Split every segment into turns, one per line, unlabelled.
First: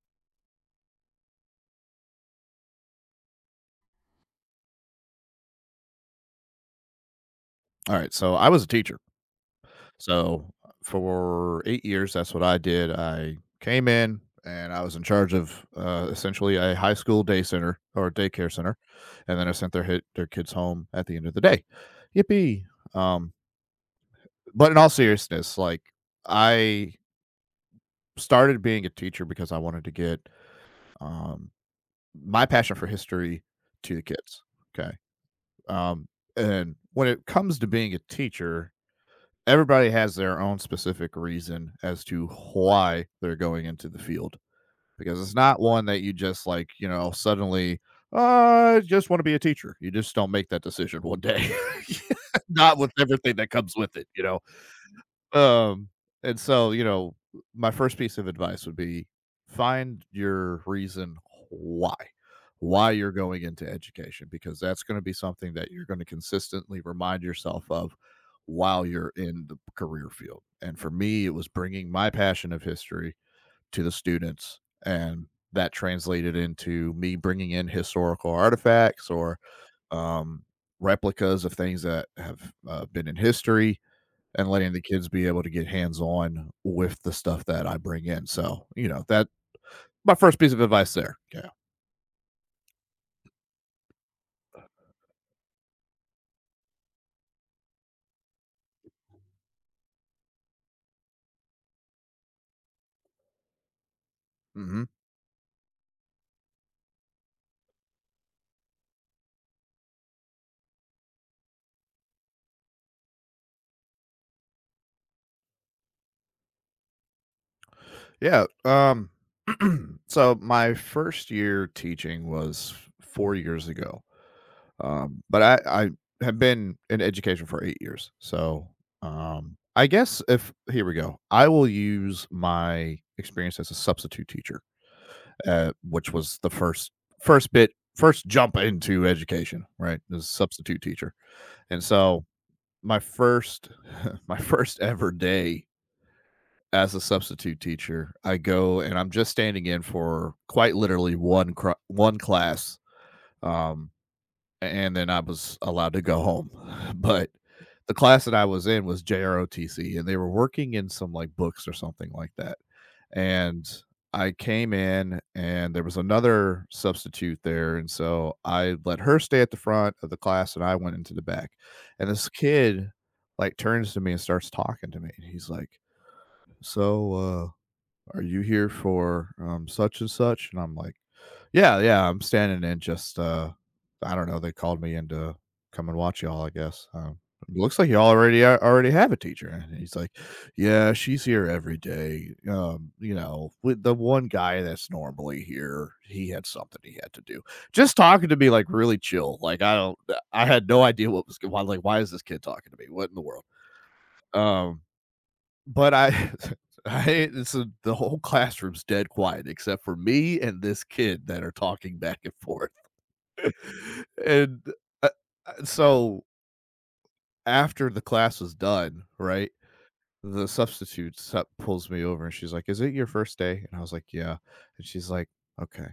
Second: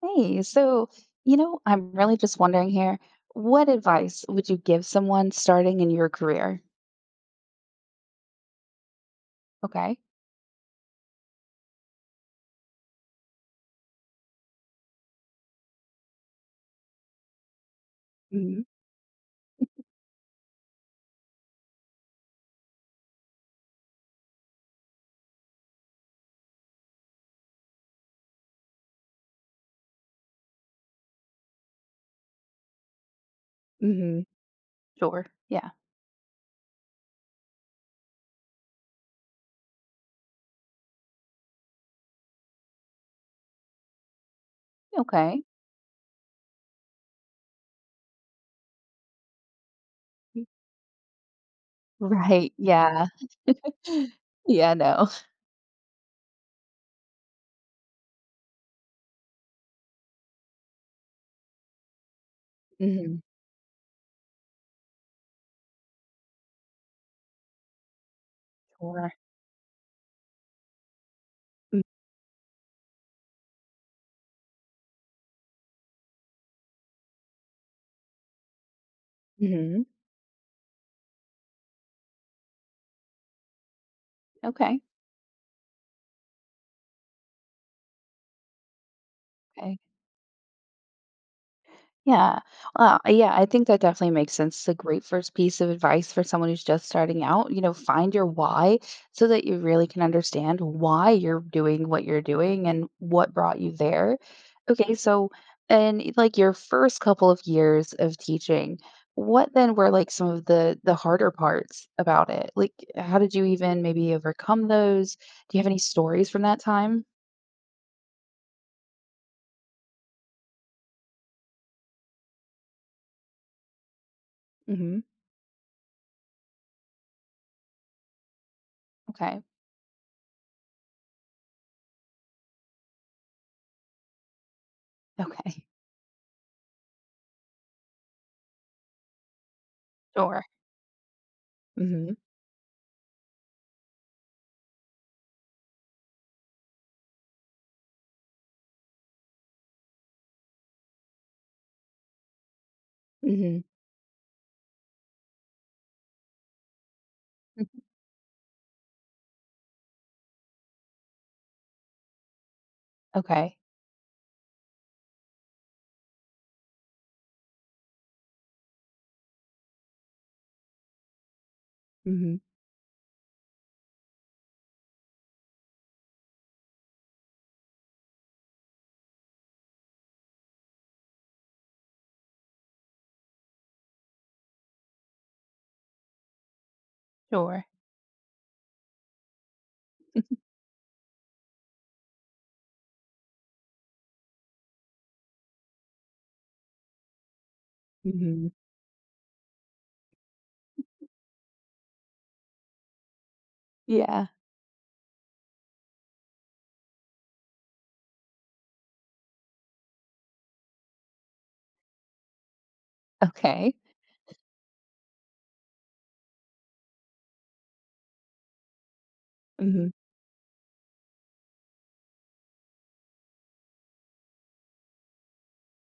Hey, so, I'm really just wondering here, what advice would you give someone starting in your career?
All right, so I was a teacher.
Okay.
So for 8 years, that's what I did. I came in and I was in charge of, essentially a high school day center or daycare
Hmm.
center, and then I sent their kids home at the end of the day. Yippee. Um, but in all seriousness, like, I started being a teacher because I wanted to get, um, my passion for history to the
Hmm.
kids, 'kay?
Sure. Yeah.
Um, and when it comes to being a teacher, everybody has their own specific reason as to why they're going into the field because it's
Okay.
not one that you just like you know suddenly I just want to be a teacher. You just don't make that decision one day.
Right.
Not with
Yeah.
everything that comes with it, you know.
Yeah, no.
Um, and so, you know, my first piece of advice would be find your reason why. Why you're
Hmm.
going into education, because that's going to be something that you're going to consistently remind yourself of while you're
Sure.
in the career field. And for me, it was bringing my passion of history to the students. And that translated into me bringing in historical artifacts or
Hmm.
um, replicas of things that have been in history and letting the
Okay.
kids be able to get hands on with the stuff that I bring in. So, you know, that
Okay.
my first piece of advice there. Yeah.
Yeah. Well, yeah, I think that definitely makes sense. It's a great first piece of advice for someone who's just starting out. Find your why so that you really can understand why you're doing what you're doing and what brought you there.
Mhm.
Okay, so in like your first couple of years of teaching, what then were like some of the harder parts about it? Like how did you even maybe overcome those? Do you have any stories from that time?
Yeah, so my first year teaching was 4 years ago.
Hmm.
But I have been in education for 8 years, so,
Okay.
I guess if here we go. I will use my experience as a substitute teacher,
Okay.
which was the first jump into education, right, as a
Sure.
substitute teacher, and
Mhm.
so my first my first ever day as a substitute teacher, I go and I'm just standing in for quite literally one class,
Mhm.
um, and then I was allowed to go home. But the class that I was in was JROTC, and they were working in some like books or something like that.
Okay.
And I came in, and there was another substitute there, and so I let her stay at the front of the class, and I went into the back. And this
Mhm.
kid like turns to me and starts talking to me, and he's like, "So, are you here for such and such," and I'm like, "Yeah, yeah, I'm standing in, just I don't know, they called me in to come and watch y'all, I guess.
Sure.
Looks like you already already have a teacher." And he's like, "Yeah, she's here every day. You know, with the one guy that's normally here, he had something he had to do," just talking to me
Mhm.
like really chill, like I don't I had no idea what was going on, like why is this kid talking to me, what in the world.
Yeah.
um but I I this is the whole classroom's dead quiet except for me and this kid that are talking back and forth.
Okay.
And, uh, so after the class was done, right,
Mhm.
the substitute sup pulls me over and she's like, "Is it your first day?" And I was like, "Yeah." And she's like, "Okay.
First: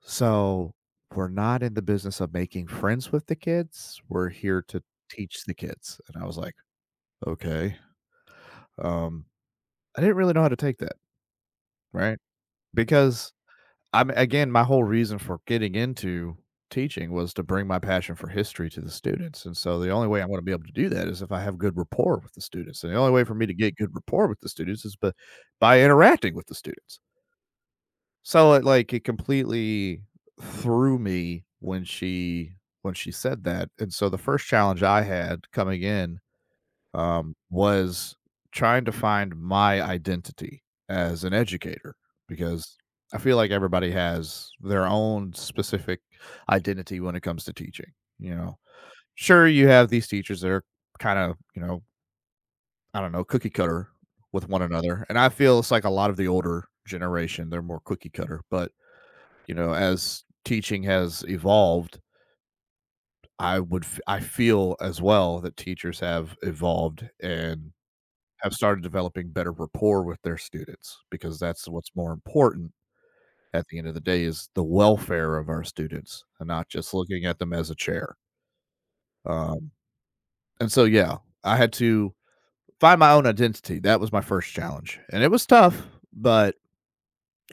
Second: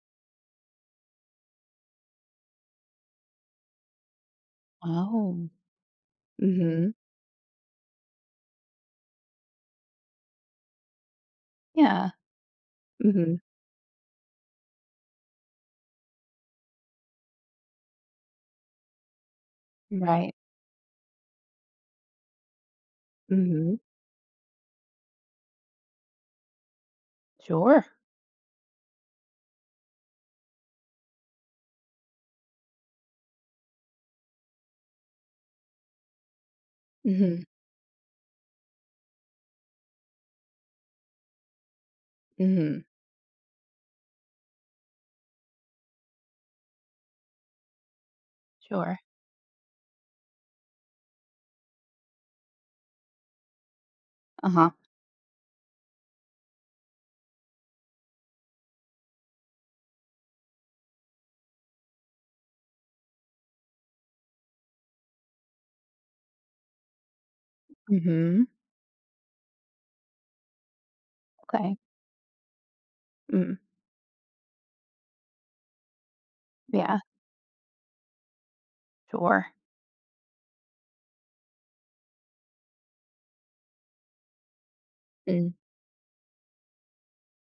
So we're not in the business of making friends with the kids. We're here to teach
Oh.
the kids." And I was like,
Mhm.
"Okay." Um, I didn't really know how to take that,
Yeah.
right? Because
Mhm.
I'm again, my whole reason for getting into teaching was to bring my passion for history to the students, and so the only way I'm
Right.
gonna be able to do that is if I have good rapport with the students, and the only way for me to get
Mhm.
good rapport with the students is by interacting with the students.
Sure.
So, it, like, it completely threw me when she said that, and so the first challenge I had coming in
Mhm.
was trying to find my identity as an educator because
Mhm.
I feel like everybody has their own specific identity when it comes to teaching. You know,
Sure.
sure, you have these teachers that are kind of, you know, I don't know, cookie cutter with one
Uh-huh.
another. And I feel it's like a lot of the older generation, they're more cookie cutter. But, you know, as teaching has evolved, I would, I feel as well that teachers have evolved and
Mhm.
have started developing better rapport with their students because that's
Okay.
what's more important
Mm.
at the end of the day is the welfare of our students and not just
Yeah.
looking at them as a chair.
Sure.
Um, and so, yeah, I had to find my own identity. That was my first challenge, and it was
Mm.
tough. But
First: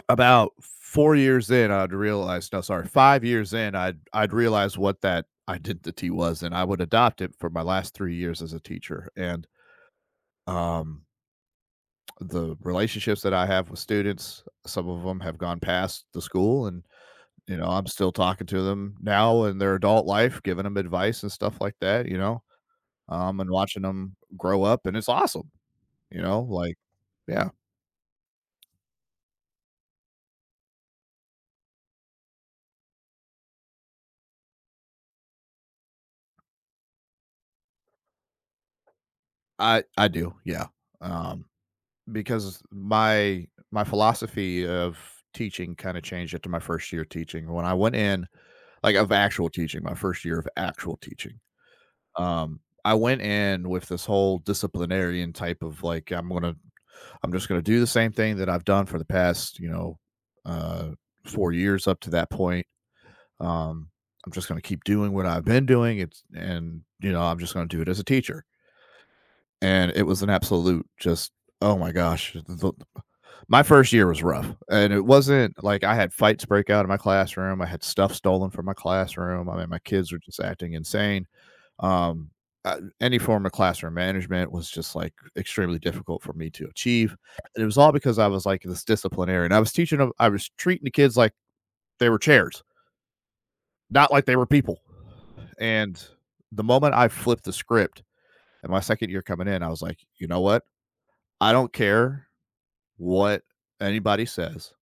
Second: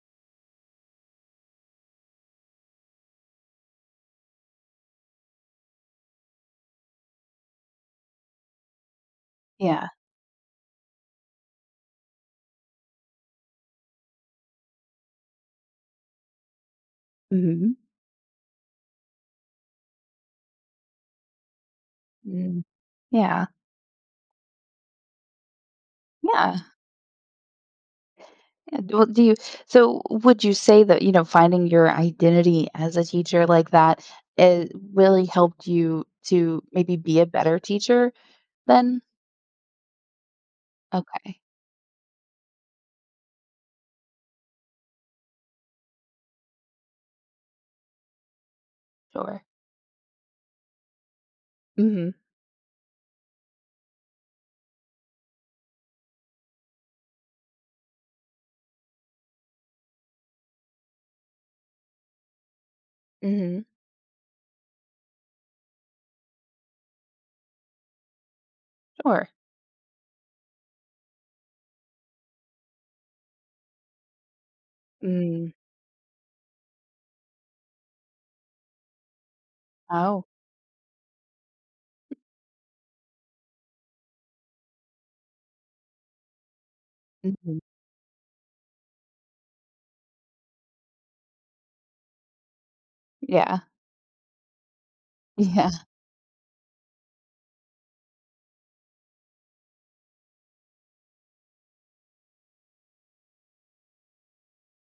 about 4 years in, I'd realized no, sorry, 5 years in, I'd realized what that identity was, and I would adopt it for my last 3 years as a teacher. And
Yeah.
um, the relationships that I have with students, some of them have gone past the school, and you know,
Mhm.
I'm still talking to them now in their adult life, giving them advice and stuff like that, you know,
Mm. Yeah.
and watching them grow up, and it's awesome, you know,
Yeah.
like, yeah,
Yeah. Well, so would you say that, finding your identity as a teacher like that it really helped you to maybe be a better teacher then?
I do. Yeah.
Okay.
Um, because my philosophy of teaching kind of changed after my first year teaching. When I went in, like of
Sure.
actual teaching, my first year of actual teaching,
Mhm,
Um, I went in with this whole disciplinarian type of like, I'm just gonna do the same thing that I've done for the past, you know, uh, 4 years up to that point.
mhm.
Um, I'm just gonna keep doing what I've been doing. It's and You know, I'm just gonna do it as a teacher,
Sure.
and it was an absolute just oh my gosh. My first year was rough, and it
Mm.
wasn't like I had fights break out in my classroom. I had stuff stolen from my classroom. I mean, my kids were
Oh.
just acting insane. Um, any form of classroom management was just like extremely difficult for me to achieve.
Mhm.
And it was all because I was like this disciplinarian. I was teaching them, I was treating the kids like they were chairs,
Yeah.
not like they were people.
Yeah.
And the moment I flipped the script in my second year coming in, I was like, you know what? I don't care what anybody says,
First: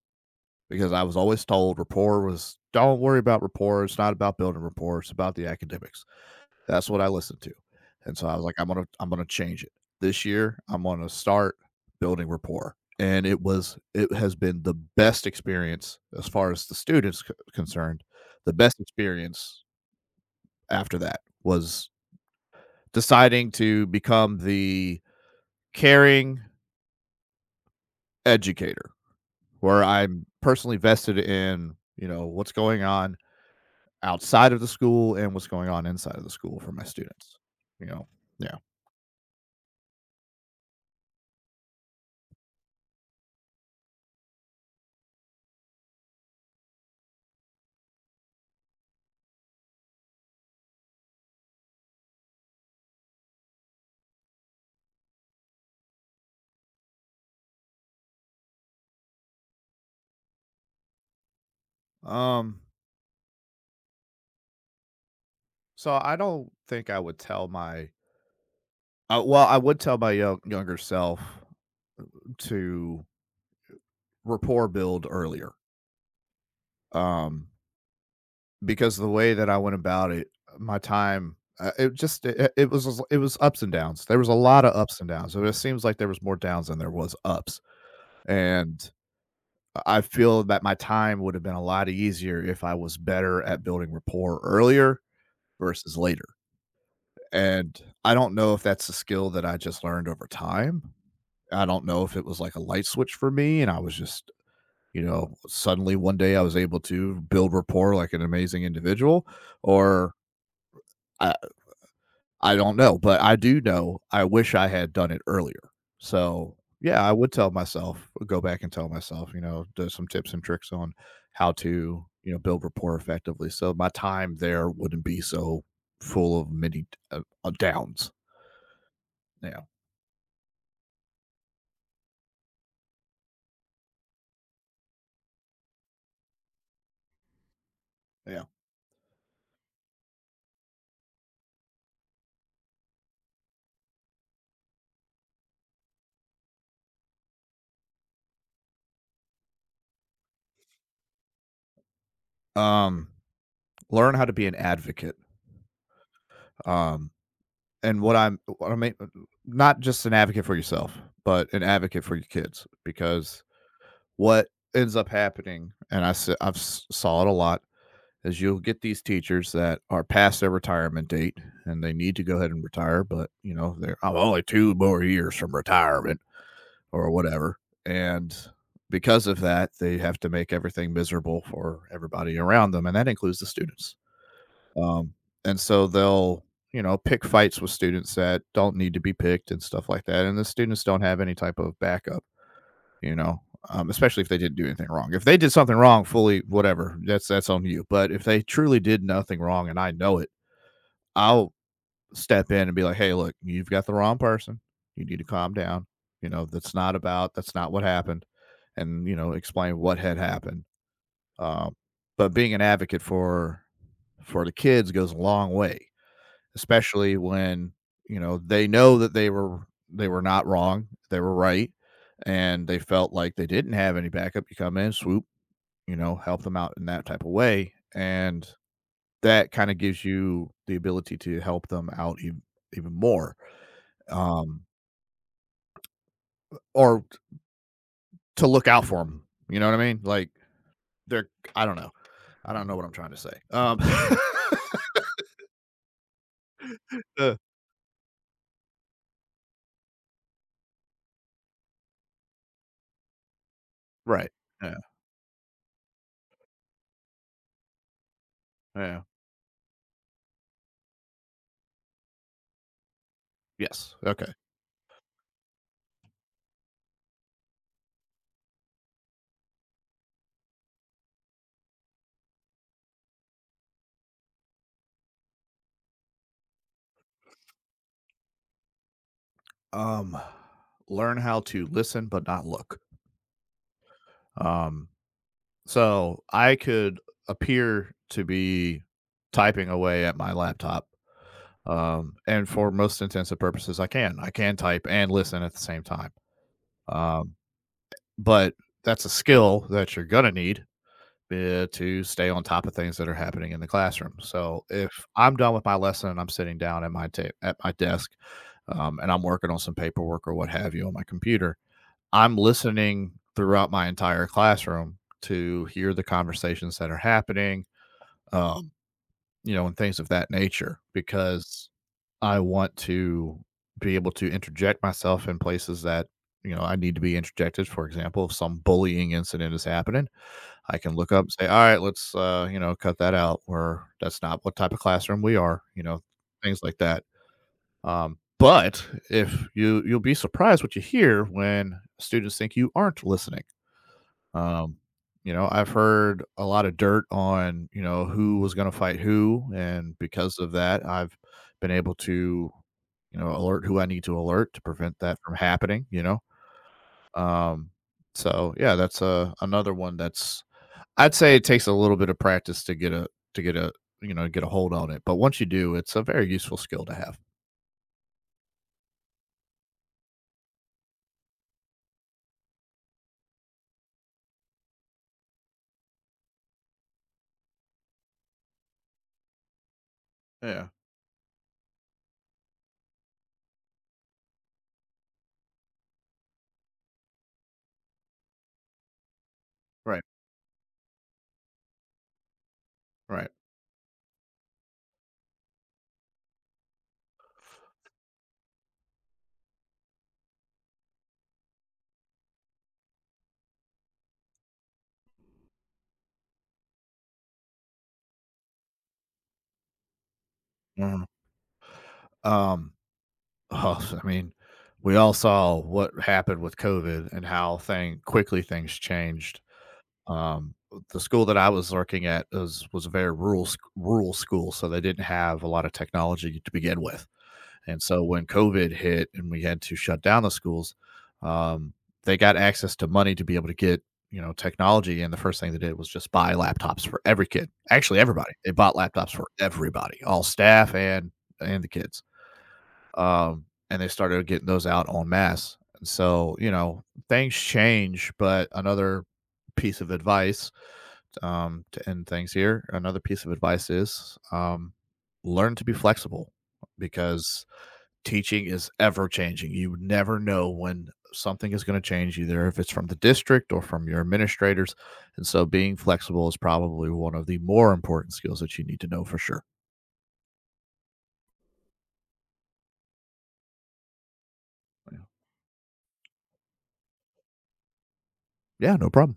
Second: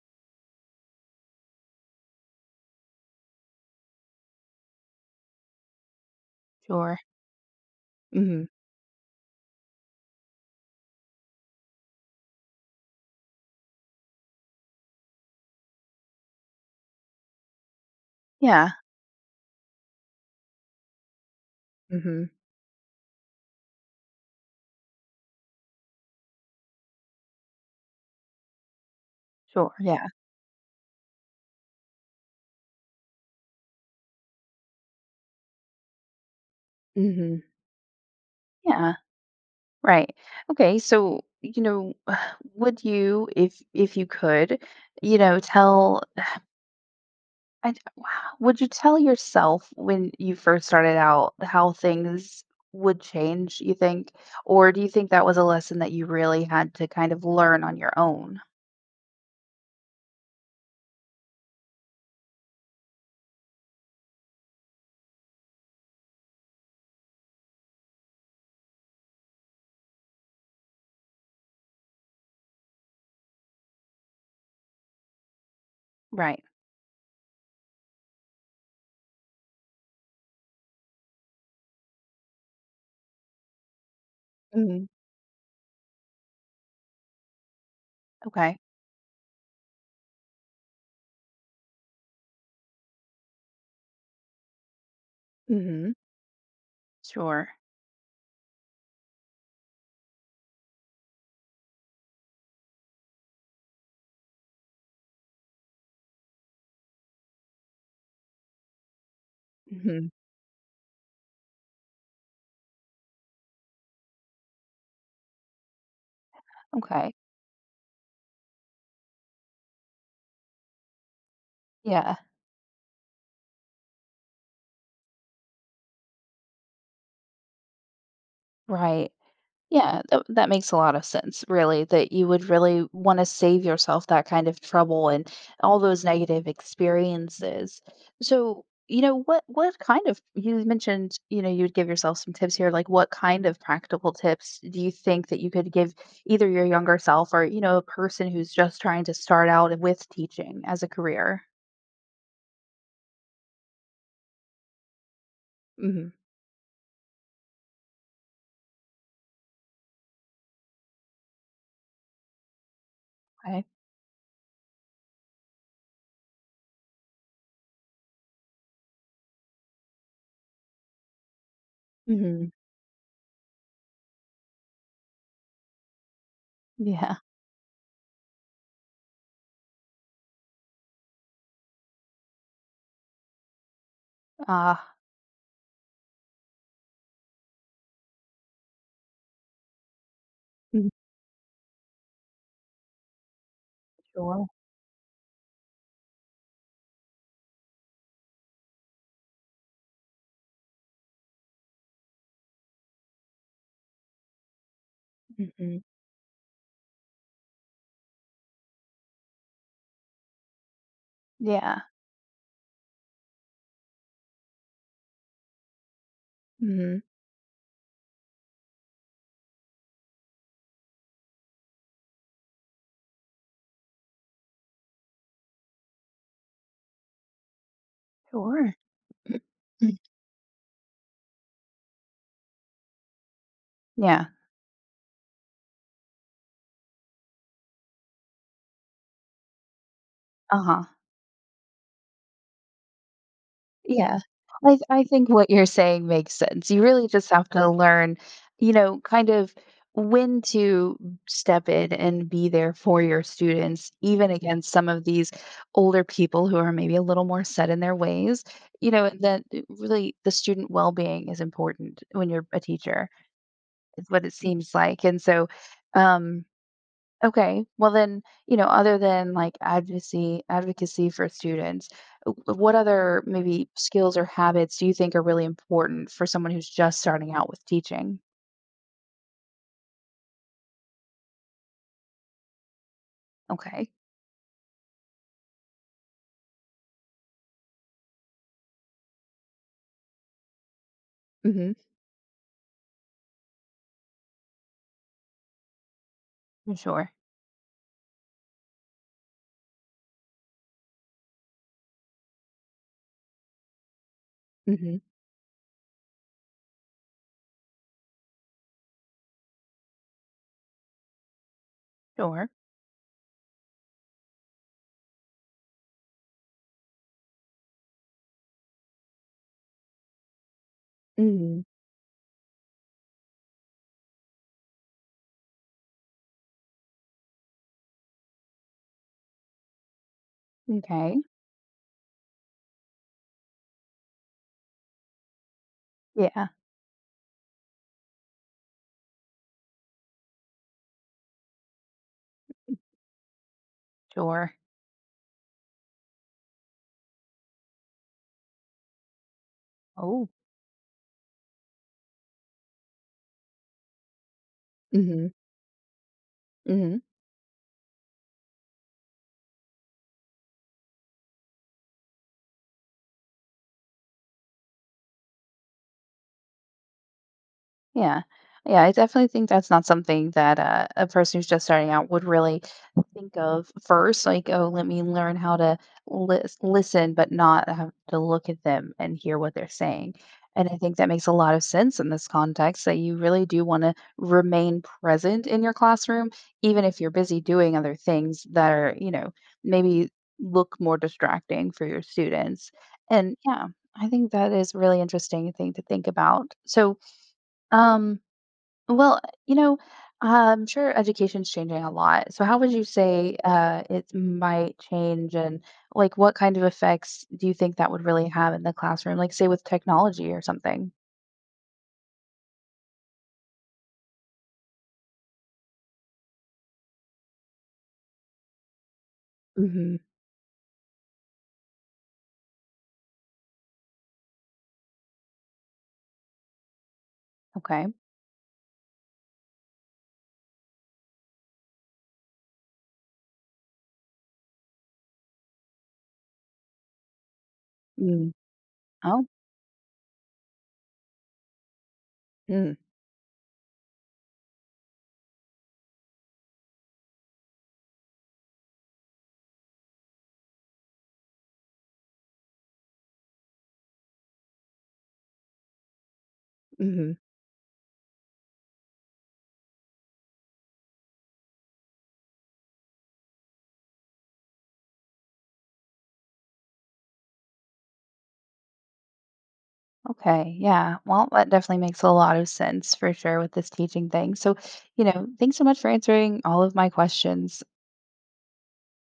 because I was always told rapport was don't worry about rapport. It's not about building rapport. It's about the academics. That's
Sure.
what I listened to. And so I was
Mhm.
like, I'm gonna change it. This year I'm gonna start building rapport. And it was it has been the best experience as far as the students concerned. The
Yeah.
best experience after that was
Mhm.
deciding to become the caring educator
Sure,
where
yeah.
I'm personally vested in, you know, what's going on outside of the school and what's going on inside of the school for my students.
Mhm.
You know, yeah.
Yeah, right. Okay, so, would you, if you could, tell I d would you tell yourself when you first started out how things would change, you think? Or do you think that was a lesson that you really had to kind of learn on your own?
Um, so I don't think I would tell my well, I would tell my younger self to rapport build earlier.
Right.
Um, because the way that I went about it, my time it just it was ups and downs. There was a lot of
Mhm.
ups and downs. So it seems like there was more downs than there was ups.
Okay.
And I feel that my time would have been a lot easier if I was better at building rapport earlier
Mhm.
versus later.
Sure.
And I don't know if that's a skill that I just learned over time. I don't know if it was like a light switch for me and I was just, you know, suddenly one day I was able to build rapport like an amazing individual
Mhm.
or I, I don't know, but I do know I wish I had done it earlier. So, yeah, I
Okay.
would tell myself, go back and tell myself, you know, do some tips and tricks on how to,
Yeah.
you know, build rapport effectively, so my time there wouldn't be so full of many downs.
Right.
Yeah.
Yeah. That makes a lot of sense, really, that you would really want to save yourself that kind of trouble and all those negative experiences.
Yeah.
So, what kind of, you mentioned, you'd give yourself some tips here. Like, what kind of practical tips do you think that you could give either your younger self or, a person who's just trying to start out with teaching as a career?
Um, Learn how to be an advocate.
Hmm.
Um, and what what I mean, not just an advocate for yourself, but an advocate for your kids, because
Okay.
what ends up happening, and I s- I've s- saw it a lot, is you'll get these teachers that are past their retirement date and they need to go ahead
Hmm.
and retire, but you know, they're I'm only 2 more years from retirement or
Yeah.
whatever. And because of that, they have to make everything miserable for everybody around them, and that includes the students.
Ah,
Um, and so they'll, you know, pick fights with students that don't need to be picked and stuff like that. And the students
hmm,
don't have any type of backup you know, especially if they
sure.
didn't do anything wrong. If they did something wrong, fully whatever, that's on you. But if they truly did nothing wrong and I know it, I'll step in and be like, hey, look, you've got the wrong person. You need to calm
Hmm.
down. You know, that's not what happened, and explain what had happened. Um,
Yeah.
but being an advocate for the kids goes a long way
Mhm.
especially when, they know that they were not wrong, they were right, and they felt like they didn't have any backup. You come in, swoop, help them out in that type of way, and
Sure.
that kind of
Mm.
gives you the ability to help them out even more,
Yeah,
um, or to look out for them. You know what I mean? Like
uh-huh.
they're, I don't know, I don't know what I'm trying to say.
Yeah. I I think what you're saying makes sense. You really just
Uh,
have to learn, kind of when to step in and be there for your students,
right?
even against
Yeah.
some of these older people who are maybe a little more set in their ways.
Yeah.
And that it really the student well-being is important when you're a teacher,
Yes.
is what
Okay.
it seems like. And so, um okay. Well then, other than like advocacy for students, what other maybe skills or habits do you think are really important for someone who's just starting out with teaching?
Um, Learn how to listen but not look.
Okay.
Um, so I could appear to be typing away at my laptop.
Mhm.
And for most intents and purposes, I can. I can type and listen at the same time.
Sure.
Um, but that's a skill that you're going to need to stay on top of things that are happening in the classroom. So if
Mhm.
I'm done with my lesson and I'm sitting down at my at my desk and I'm working on some paperwork or what have you on my computer, I'm
Sure.
listening throughout my entire classroom to hear the conversations that are happening, um, you know, and things of that nature
Mm-hmm.
because I want to be able to interject myself in places that, you know, I need to be interjected. For example, if some bullying incident is happening, I can look
Okay.
up and say, all right, let's, you know, cut that out, or that's not what type of classroom we are, you know,
Yeah.
things like that. But if you'll be surprised what you hear when students think you aren't listening,
Sure.
um, you know, I've heard a lot of dirt on, you know, who was going to fight who. And
Oh.
because of that, I've been able to, alert who I need to alert to prevent that
Mm-hmm.
from happening, you know?
Mm-hmm.
Um, so yeah, that's another one that's, I'd say it takes a little bit of practice to to get a, get a hold on it. But once you do, it's a very useful skill to have.
Yeah. Yeah, I definitely think that's not something that a person who's just starting out would really think of first. Like, oh, let me learn how to listen, but not have to look at them and hear what they're saying.
Yeah.
And I think that makes a lot of sense in this context that you really do want to remain present in your classroom, even if you're busy doing other things that are,
Right.
maybe look more distracting for your students.
Right.
And yeah, I think that is really interesting thing to think about. So, um, well, you know, I'm sure education's changing a lot. So how would you say it might change and like what kind of effects do you think that would really have in the classroom? Like say with technology or something.
Mhm. Um, oh, so, I mean, we all saw what happened with COVID and how thing quickly things changed.
Mm-hmm.
Um, the school that I was working at was a very rural rural school, so they didn't have a lot of technology to begin with. And
Okay.
so when COVID hit and we had to shut down the schools, um, they got access to money to be able to get, you know, technology. And the first thing they did was just buy laptops for every kid. Actually, everybody.
Mm.
They bought laptops for
Oh.
everybody, all staff and the kids.
Mm.
Um, and they started getting those out en masse. And so, you know, things change, but another piece of advice, to end things here. Another piece of advice is learn to be flexible
Hmm.
because teaching is ever changing. You never know when something is going to change, either if it's from the district or from your administrators. And so being flexible is probably one of the more important skills that you need to know for sure.
Okay. Yeah. Well, that definitely makes a lot of sense for sure with this teaching thing. So, thanks so much for answering all of my questions.
Yeah, no problem.